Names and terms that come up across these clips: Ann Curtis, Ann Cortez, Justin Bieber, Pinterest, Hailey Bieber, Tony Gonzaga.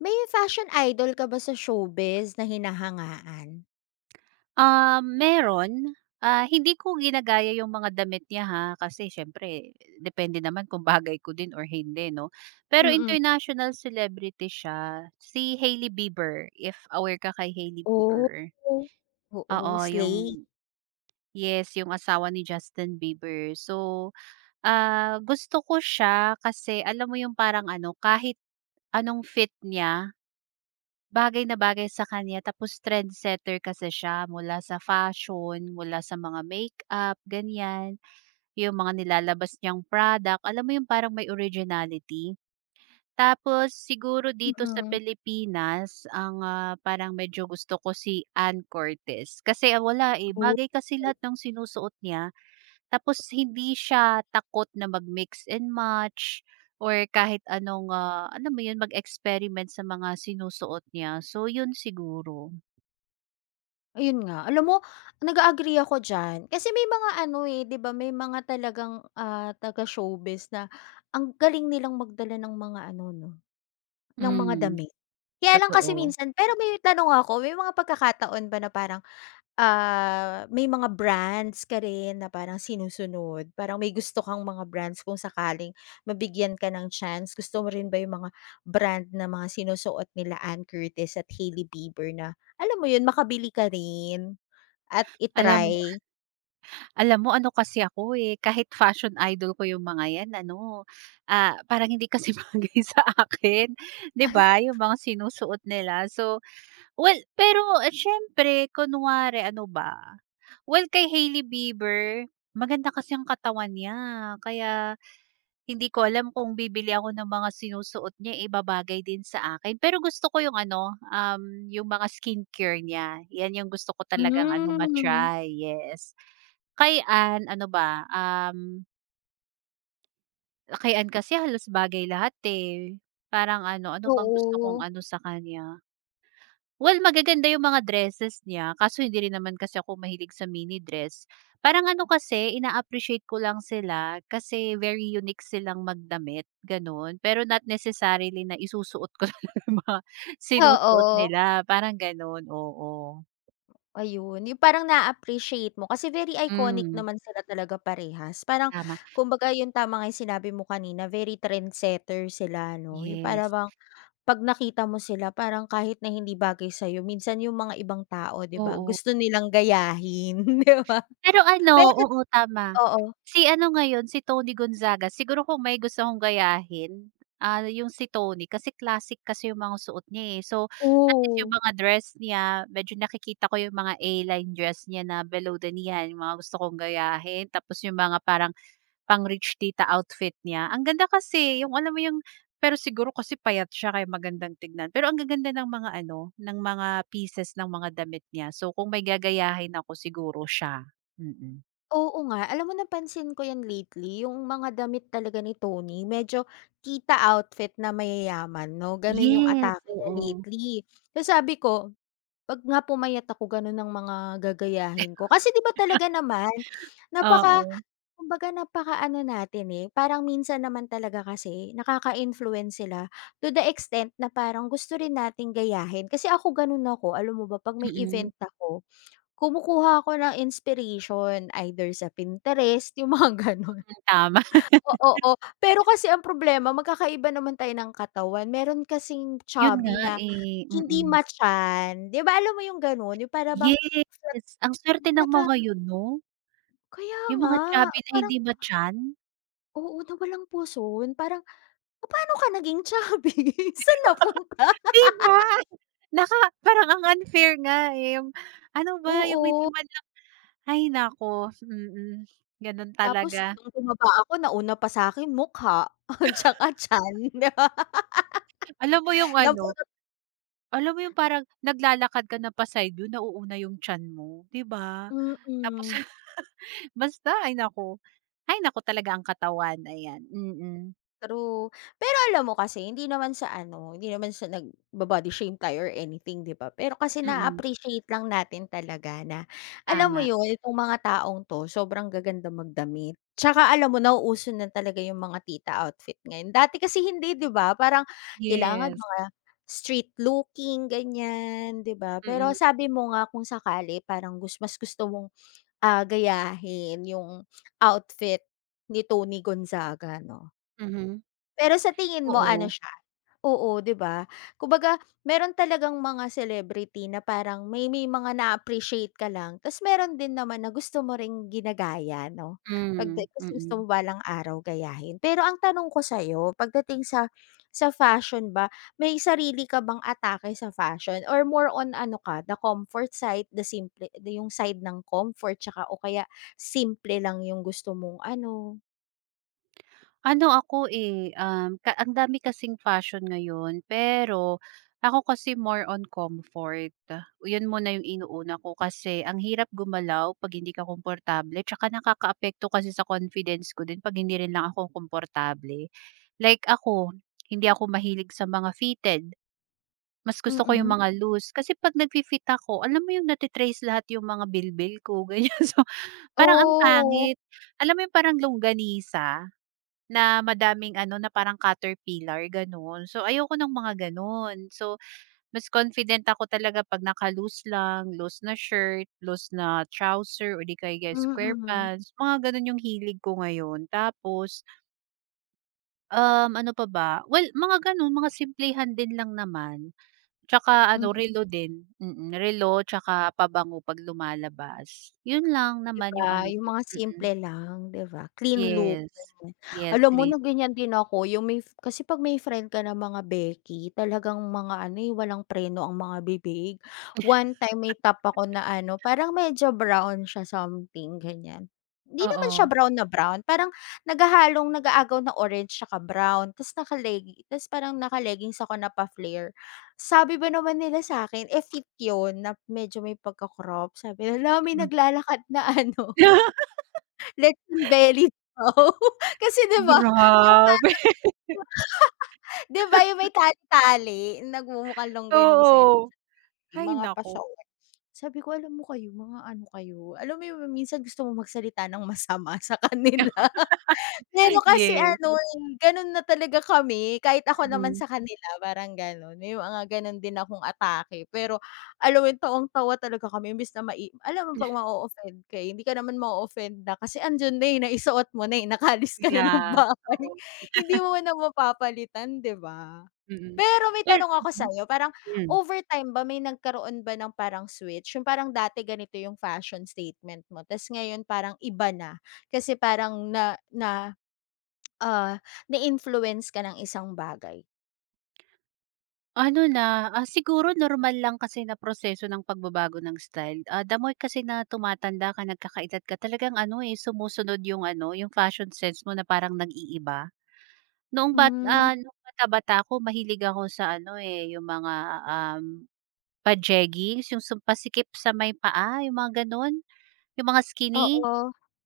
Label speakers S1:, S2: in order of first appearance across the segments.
S1: May fashion idol ka ba sa showbiz na hinahangaan?
S2: Ah, meron. Ah, hindi ko ginagaya yung mga damit niya ha, kasi siyempre depende naman kung bagay ko din or hindi 'no. Pero
S1: Mm.
S2: international celebrity siya, si Hailey Bieber, if aware ka kay Hailey
S1: Oh,
S2: Bieber.
S1: oo,
S2: Oo,
S1: Slay.
S2: yung yes, yung asawa ni Justin Bieber. So, ah, gusto ko siya kasi alam mo yung parang ano, kahit anong fit niya. Bagay na bagay sa kanya tapos trendsetter kasi siya mula sa fashion, mula sa mga makeup, ganyan. Yung mga nilalabas niyang product, alam mo yung parang may originality. Tapos siguro dito sa
S1: Mm.
S2: Pilipinas ang, ah, parang medyo gusto ko si Ann Cortez kasi, ah, wala, eh,
S1: Oh,
S2: bagay kasi lahat ng sinusuot niya. Tapos hindi siya takot na mag-mix and match or kahit anong, ah, alam mo yun, mag-experiment sa mga sinusuot niya. So yun siguro.
S1: ayun nga. Alam mo, nag-a-agree ako diyan, kasi may mga ano, eh, 'di ba, may mga talagang, ah, taga-showbiz na ang galing nilang magdala ng mga ano 'no, ng mga
S2: Hmm,
S1: damit. Kaya lang kasi
S2: totoo.
S1: minsan, pero may tanong ako. May mga pagkakataon ba na parang. Ah, may mga brands ka rin na parang sinusunod? Parang may gusto kang mga brands kung sakaling mabigyan ka ng chance, gusto mo rin ba yung mga brand na mga sinusuot nila Ann Curtis at Hailey Bieber na alam mo yun, makabili ka rin at
S2: Alam
S1: i-try?
S2: alam mo ano kasi ako, eh, kahit fashion idol ko yung mga yan ano, ah, parang hindi kasi bagay sa akin, 'di
S1: Ay,
S2: ba, yung mga sinusuot nila. So, well, pero eh siyempre kunwari ano ba, well, kay Hailey Bieber maganda kasi ang katawan niya kaya. Hindi ko alam kung bibili ako ng mga sinusuot niya, eh, babagay din sa akin. Pero gusto ko yung ano, yung mga skincare niya, 'yan yung gusto ko talagang ano
S1: hmm,
S2: ma-try, yes. Kay Ann ano ba, kay Ann kasi halos bagay lahat, eh. Parang ano, ano bang gusto
S1: oo.
S2: kong ano sa kanya? Well, magaganda yung mga dresses niya kaso hindi rin naman kasi ako mahilig sa mini dress. Parang ano kasi, ina-appreciate ko lang sila kasi very unique silang magdamit, gano'n. Pero not necessarily na isusuot ko talaga yung mga sinusuot
S1: Oo.
S2: nila, parang gano'n, oo.
S1: Ayun, yung parang na appreciate mo kasi very iconic
S2: Hmm,
S1: naman sila talaga parehas. Parang
S2: tama.
S1: kumbaga yung tama nga yung sinabi mo kanina, very trendsetter sila 'no, yung para
S2: Yes,
S1: bang 'pag nakita mo sila parang kahit na hindi bagay sa'yo minsan yung mga ibang tao 'di ba,
S2: oo.
S1: gusto nilang gayahin 'di ba?
S2: Pero
S1: Pero
S2: ano, oo tama.
S1: oo,
S2: Si ano ngayon, si Tony Gonzaga siguro kung may gusto akong gayahin, ah, yung si Tony kasi classic kasi yung mga suot niya, eh. So, at least
S1: oo,
S2: yung mga dress niya medyo nakikita ko yung mga A-line dress niya na below the knee, yan yung mga gusto kong gayahin. Tapos yung mga parang pang rich tita outfit niya, ang ganda kasi yung alam mo yung pero siguro kasi payat siya kaya magandang tignan, pero ang gaganda ng mga ano, ng mga pieces ng mga damit niya. So kung may gagayahin ako siguro siya, mm.
S1: oo nga. Alam mo, napansin ko 'yan lately, yung mga damit talaga ni Tony medyo kita outfit na mayayaman 'no, gano'n yung
S2: Yes,
S1: atake niya
S2: oo.
S1: lately. So sabi ko, 'Pag nga pumayat ako, gano'n ang mga gagayahin ko. Kasi 'di ba, talaga naman napaka
S2: Oo,
S1: kumbaga napakaano natin, eh, parang minsan naman talaga kasi nakaka-influence sila to the extent na parang gusto rin nating gayahin. Kasi ako, gano'n ako. Alam mo ba, 'pag may event
S2: mm.
S1: ako, kumukuha ako ng inspiration either sa Pinterest, yung mga gano'n.
S2: Mm, tama.
S1: O, oo, pero kasi ang problema, magkakaiba naman tayo ng katawan. Meron kasing
S2: Yun
S1: chubby
S2: nga,
S1: na
S2: eh,
S1: hindi
S2: mm.
S1: ma-chan, 'di ba, alam mo yung gano'n, yung para bang flat
S2: Yes, ang swerte ng
S1: naka
S2: mga yun 'no,
S1: kaya
S2: yung
S1: nga,
S2: mga chubby na
S1: parang
S2: hindi ma-tiyan.
S1: oo, na walang puson, parang papaano ka naging chubby? Saan napunta?
S2: 'Di ba? Naka parang ang unfair nga, eh, yung ano ba yung may
S1: Oo,
S2: timan. Ay naku, mm. Gano'n
S1: tapos
S2: talaga.
S1: nung tumaba ako, nauna pa sa'kin mukha, 'tsaka tiyan, 'di ba?
S2: Alam mo yung
S1: Napu
S2: ano, alam mo yung parang naglalakad ka na pa-side view nauuna yung tiyan mo, 'di ba? Tapos
S1: Mm,
S2: basta ay naku talaga ang katawan, ayan. Mm,
S1: true. Pero alam mo, kasi hindi naman sa ano, hindi naman sa nagba-body shame tayo or anything 'di ba? Pero kasi na
S2: mm.
S1: appreciate lang natin talaga na alam mo
S2: Tama.
S1: 'yun, itong mga taong 'to sobrang gaganda magdamit. Tsaka alam mo, nauuso na talaga yung mga tita outfit ngayon. Dati kasi hindi, 'di ba? Parang kailangan
S2: Yes.
S1: mga street looking, ganiyan, 'di ba? Pero
S2: Mm,
S1: sabi mo nga, kung sakali parang mas gusto mong. Ah, gayahin yung outfit ni Tony Gonzaga 'no.
S2: mhm.
S1: Pero sa tingin mo ano
S2: Oo.
S1: siya, oo, 'di ba? Kumbaga meron talagang mga celebrity na parang may mga na-appreciate ka lang ta's meron din naman na gusto mo ring ginagaya 'no?
S2: Hmm,
S1: Pagdating di gusto mo
S2: mm.
S1: balang araw gayahin. Pero ang tanong ko sa'yo, pagdating sa fashion ba, may sarili ka bang atake sa fashion or more on ano ka, the comfort side, the simple yung side ng comfort tsaka o kaya simple lang yung gusto mong ano?
S2: Ano ako, eh, ka ang dami kasing fashion ngayon, pero ako kasi more on comfort. 'Yun muna 'yung inuuna ko kasi ang hirap gumalaw 'pag hindi ka komportable, tsaka nakakaapekto kasi sa confidence ko din 'pag hindi rin lang ako komportable. Like ako, hindi ako mahilig sa mga fitted. Mas gusto ko 'yung
S1: Mm.
S2: mga loose, kasi 'pag nagfi-fit ako, alam mo 'yung nate lahat 'yung mga bilbil ko, ganiyan. So, parang ang
S1: Oo.
S2: pangit. Alam mo 'yung parang longganisa? Na madaming ano, na parang caterpillar, gano'n. So, ayoko ng mga gano'n. So, mas confident ako talaga 'pag naka-loose lang, loose na shirt, loose na trouser o di kaya kaya square
S1: Mm,
S2: pants, mga gano'n yung hilig ko ngayon. Tapos, ano pa ba? Well, mga gano'n, mga simplehan din lang naman. Tsaka
S1: mm,
S2: ano, relo din, mm, mm, relo tsaka pabango 'pag lumalabas. Yun lang
S1: 'di
S2: naman yung
S1: ba,
S2: ano
S1: yung
S2: ko,
S1: mga
S2: mm. Mm.
S1: simple lang, 'di ba, clean look,
S2: Yes.
S1: ganyan.
S2: Yes,
S1: Alam mo, na
S2: please.
S1: ganyan din ako, yung may f kasi 'pag may friend ka na mga beki talagang mga ano, eh, walang preno ang mga bibig. One time may top ako na ano, parang medyo brown siya something, ganyan. Hindi naman siya
S2: Oo,
S1: brown na brown, parang naghahalong nag-aagaw ng orange 'tsaka brown, ta's naka-leggi ta's parang naka-leggings ako na pa-flare. Sabi ba naman nila sa'kin, eh, fit yun na medyo may pagka-crop. Sabi nila, "Hala, may
S2: mm.
S1: naglalakad na ano, lechon belly daw." Kasi 'di ba yung
S2: Grabe,
S1: parang, 'di ba yung may tali-tali, nagmumukhang longganisa yun,
S2: oo.
S1: yung
S2: Ay
S1: mga
S2: naku.
S1: pasyaw. Sabi ko, "Alam mo kayo, mga ano kayo." Alam mo yung minsan gusto mong magsalita ng masama sa kanila. Pero kasi
S2: Yes,
S1: ano, eh, gano'n na talaga kami, kahit ako naman
S2: mm.
S1: sa kanila parang gano'n, may mga gano'n din akong atake. Pero alam mo 'yun, tawang-tawa talaga kami imbes na alam mo 'pag ma-o-offend ka, eh, hindi ka naman ma-o-offend na kasi andiyan na, eh, naisuot mo na, eh, nakalis ka na ng
S2: Yeah,
S1: bahay,
S2: oo,
S1: hindi mo na mapapalitan, 'di ba?
S2: mm.
S1: Pero may
S2: Per
S1: tanong ako
S2: mhm,
S1: sa'yo, parang
S2: hmm.
S1: overtime ba may nagkaroon ba ng parang switch, yung parang dati ganito yung fashion statement mo ta's ngayon parang iba na, kasi parang na na. Ah, na-influence ka ng isang bagay.
S2: Ano na, ah, siguro normal lang kasi na proseso ng pagbabago ng style. Ah, the more kasi na tumatanda ka, nagkakaedad ka, talagang ano, eh, sumusunod yung ano, yung fashion sense mo na parang nag-iiba. Noong bat
S1: Hmm.
S2: ah, mm. No'ng bata-bata ako mahilig ako sa ano, eh, yung mga, um, pa-jeggings, yung sum pasikip sa may paa, yung mga gano'n. Yung mga skinny,
S1: Oo,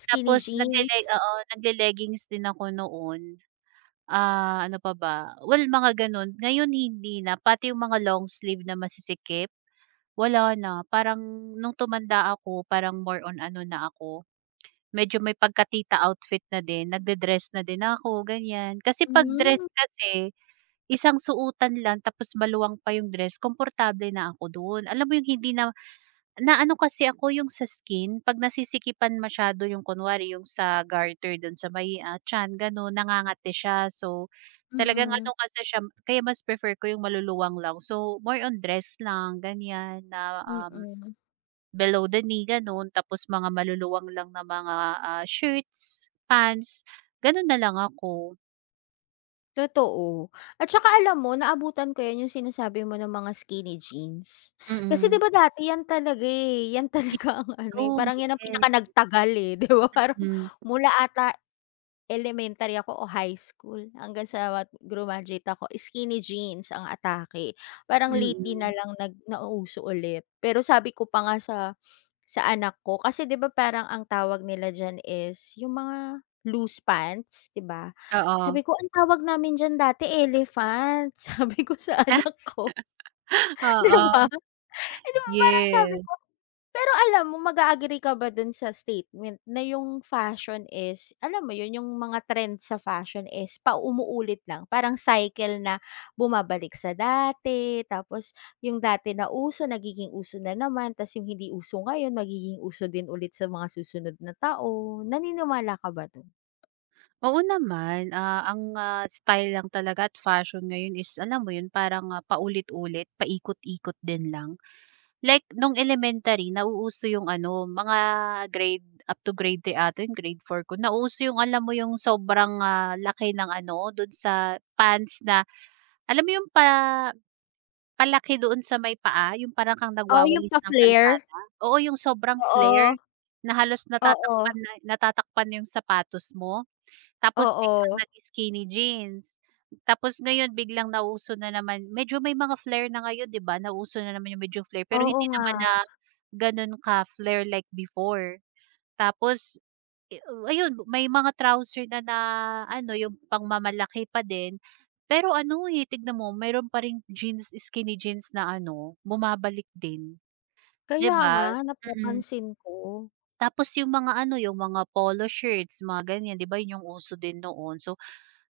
S1: skinny
S2: tapos nagle-le
S1: jeans.
S2: oo, nagle-leggings din ako noon. Ah, ano pa ba? Well, mga gano'n. Ngayon hindi na, pati yung mga long sleeve na masisikip, wala na. Parang nung tumanda ako, parang more on ano na ako, medyo may pagka-tita outfit na din, nagde-dress na din ako, ganyan. Kasi 'pag
S1: Hmm,
S2: dress kasi, isang suotan lang tapos maluwang pa yung dress, komportable na ako do'n. Alam mo yung hindi na. Naano kasi ako yung sa skin, 'pag nasisikipan masyado yung kunwari yung sa garter don sa may, ah, tiyan gano'n, nangangati siya. So, talagang
S1: mm,
S2: ano kasi siya kaya mas prefer ko yung maluluwang lang. So, more on dress lang ganyan na,
S1: mm.
S2: below the knee gano'n, tapos mga maluluwang lang na mga, ah, shirts, pants, gano'n na lang ako.
S1: Totoo. At saka alam mo, naabutan ko 'yan, yung sinasabi mo ng mga skinny jeans. Kasi 'di
S2: Mm.
S1: ba dati 'yan talaga, eh, 'yan
S2: Yun
S1: talaga ang ano, eh,
S2: so
S1: parang 'yan ang
S2: yes.
S1: pinakanagtagal, eh, 'di ba, parang
S2: Hmm,
S1: mula ata elementary ako o high school hanggang sa grumaduate ako, skinny jeans ang atake. Parang lately na
S2: mm.
S1: lang nauuso ulit. Pero sabi ko pa nga sa anak ko, kasi 'di ba, parang ang tawag nila diyan is yung mga loose pants, 'di ba?
S2: Oo.
S1: Sabi ko, "Ang tawag namin diyan dati elephant." Sabi ko sa anak ko, 'di
S2: Oo,
S1: ba? Eh, 'di ba parang sabi
S2: yes.
S1: ko, pero alam mo, mag-a-agree ka ba dun sa statement na yung fashion is alam mo yun, yung mga trend sa fashion is paumuulit lang, parang cycle na bumabalik sa dati, tapos yung dati na uso nagiging uso na naman, tas yung hindi uso ngayon magiging uso din ulit sa mga susunod na taon. Naniniwala ka ba dun?
S2: Oo naman, ah, ang, ah, style lang talaga at fashion ngayon is alam mo yun parang, ah, paulit-ulit, paikot-ikot din lang. Like nung elementary nauuso yung ano, mga grade up to grade 3 ata yun, grade four ko, nauso yung alam mo yung sobrang, ah, laki ng ano, dun sa pants na alam mo yung pa palaki doon sa may paa, yung parang kang
S1: Oo, yung
S2: nagwawalis ng
S1: pa-flare?
S2: kalsada? Oo, yung sobrang
S1: Oo,
S2: flare na halos
S1: oo,
S2: natatakpan yung sapatos mo. Tapos biglang
S1: oo.
S2: nag-skinny jeans. Tapos ngayon biglang nauso na naman medyo may mga flare na ngayon 'di ba, nauso na naman yung medyo flare pero
S1: Oo
S2: hindi
S1: nga,
S2: naman na gano'n ka-flare like before. Tapos, eh, ayun may mga trouser na na ano yung pangmamalaki pa din. Pero ano, eh, tignan mo meron pa ring jeans, skinny jeans na ano bumabalik din, 'di
S1: kaya nga
S2: ba? Mm.
S1: napapansin ko.
S2: Tapos yung mga ano, yung mga polo shirts mga ganyan 'di ba yun yung uso din noon. So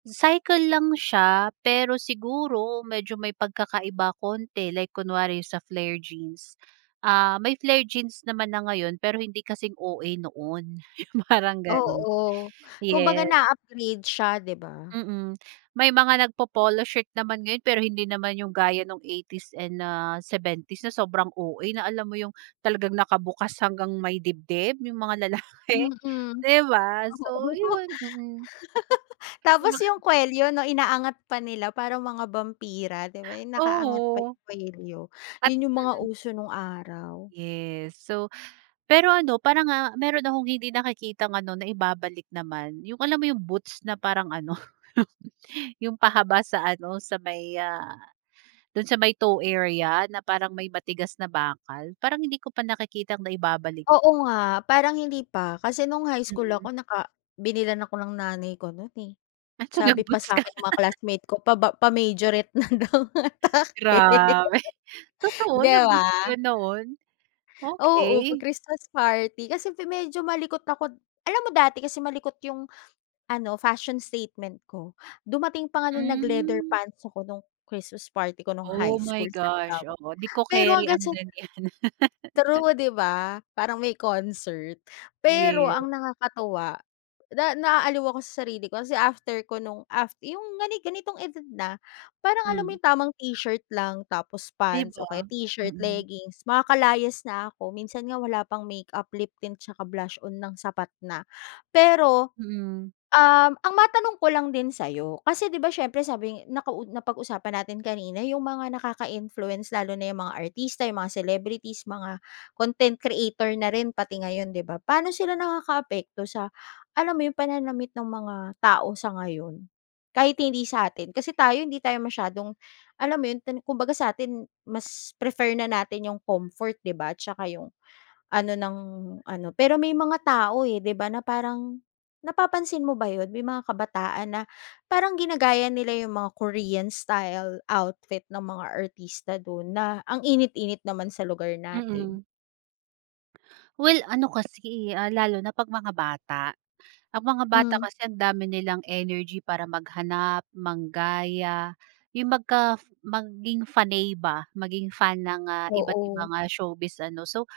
S2: cycle lang siya, pero siguro medyo may pagkakaiba konti like kunwari sa flare jeans. Ah, may flare jeans naman na ngayon pero hindi kasing OA noon, parang gano'n.
S1: Oo, kumbaga
S2: Yes,
S1: na-upgrade siya, 'di ba?
S2: mm. May mga nagpo-polo shirt naman ngayon pero hindi naman yung gaya nung 80s and, ah, 70s na sobrang OA na alam mo yung talagang nakabukas hanggang may dibdib yung mga lalaki,
S1: Mm.
S2: 'di ba?
S1: Oo,
S2: So yun, mm.
S1: tapos yung kuwelyo 'no, inaangat pa nila parang mga bampira, 'di ba, yung nakaangat pa
S2: Oo,
S1: yung kuwelyo,
S2: at
S1: yun yung mga
S2: mm.
S1: uso nung araw.
S2: Yes. So, pero ano parang, ah, meron akong hindi nakikitang ano, na ibabalik naman, yung alam mo yung boots na parang ano, yung pahaba sa ano, sa may, ah, dun sa may toe area na parang may matigas na bakal, parang hindi ko pa nakikitang naibabalik.
S1: Oo nga, parang hindi pa, kasi nung high school
S2: Mm.
S1: ako binilhan ako ng nanay ko nun, eh.
S2: Ah, so
S1: Sabi pa
S2: nag-boots ka?
S1: sa'kin ng mga classmate ko, Pa-majorette na daw ang atake."
S2: Grabe. Totoo
S1: 'Di ba?
S2: nag-boots ka noon?
S1: Oo, 'pag
S2: Okey.
S1: Christmas party kasi medyo malikot ako, alam mo dati kasi malikot yung ano, fashion statement ko. Dumating pa nga na nag-leather
S2: Hmm.
S1: pants ako nung Christmas party ko nung
S2: Oh
S1: high
S2: my
S1: school sa
S2: gosh,
S1: Ligawan.
S2: oo, 'di ko
S1: Pero
S2: keri
S1: hanggang
S2: ang
S1: sa
S2: ganyan.
S1: true, 'di ba? Parang may concert. Pero
S2: Yes.
S1: ang nakakatuwa na naaaliw ako sa sarili ko kasi after ko nung after yung gani ganitong edad na, parang alam mo
S2: Hmm.
S1: yung tamang t-shirt lang tapos
S2: 'Di
S1: pants o
S2: ba?
S1: kaya t-shirt,
S2: Mm.
S1: leggings, makakalayas na ako minsan nga wala pang makeup, lip tint, tsaka blush on ng sapat na. Pero
S2: Mm.
S1: um, ang matanong ko lang din sa'yo, kasi 'di ba siyempre sabi napag-usapan natin kanina yung mga nakaka-influence lalo na yung mga artista, yung mga celebrities, mga content creator na rin pati ngayon, 'di ba? Paano sila nakakaapekto sa alam mo yung pananamit ng mga tao sa ngayon? Kahit hindi sa atin, kasi tayo hindi tayo masyadong alam mo yun, kumbaga sa atin mas prefer na natin yung comfort, 'di ba? Tsaka yung ano ng ano, pero may mga tao, eh, 'di ba, na parang napapansin mo ba 'yun, may mga kabataan na parang ginagaya nila yung mga Korean style outfit ng mga artista dun na ang init-init naman sa lugar natin.
S2: Mm. Well, ano kasi, eh, ah, lalo na 'pag mga bata. Ang mga bata
S1: Hmm,
S2: kasi ang dami nilang energy para maghanap, manggaya, yung magka maging faney ba, maging fan ng, ah, iba't
S1: oo.
S2: ibang, ah, showbiz ano. So,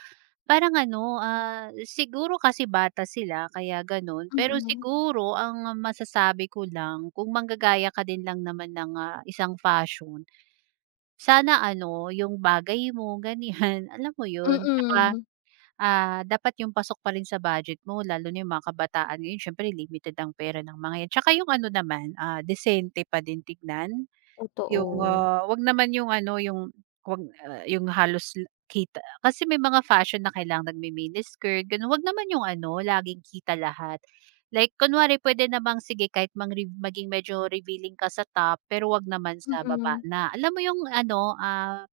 S2: parang ano, ah, siguro kasi bata sila kaya gano'n. Pero
S1: Mm,
S2: siguro ang masasabi ko lang kung manggagaya ka din lang naman ng, ah, isang fashion, sana ano, yung bagay mo ganiyan, alam mo yun? Tsaka
S1: mm.
S2: ah, dapat yung pasok pa rin sa budget mo lalo na yung mga kabataan ngayon siyempre limited ang pera ng mga 'yan. Tsaka yung ano naman, ah, disente pa din tignan. Yung,
S1: Totoo.
S2: ah, 'wag naman yung ano, yung 'wag, ah, yung halos l- kita kasi may mga fashion na kailangang nagmi-miniskirt gano'n. 'Wag naman yung ano, laging kita lahat. Like kunwari puwede namang sige kahit mang re maging medyo revealing ka sa top, pero 'wag naman sa baba
S1: Mm,
S2: na. Alam mo yung ano, ah,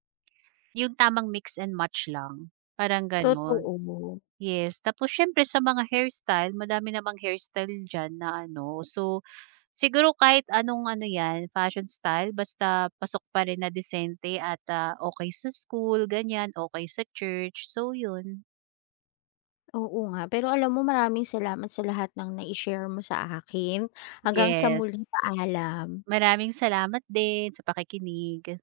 S2: yung tamang mix and match lang, parang gano'n.
S1: totoo.
S2: Yes, tapos siyempre sa mga hairstyle madami namang hairstyle diyan na ano, so siguro kahit anong ano 'yan fashion style basta pasok pa rin na disente at, ah, okey sa school ganyan, okey sa church, so 'yun.
S1: Oo nga, pero alam mo, maraming salamat sa lahat ng nai-share mo sa akin. Hanggang sa
S2: Yes,
S1: muli, paalam.
S2: maraming salamat din sa pakikinig.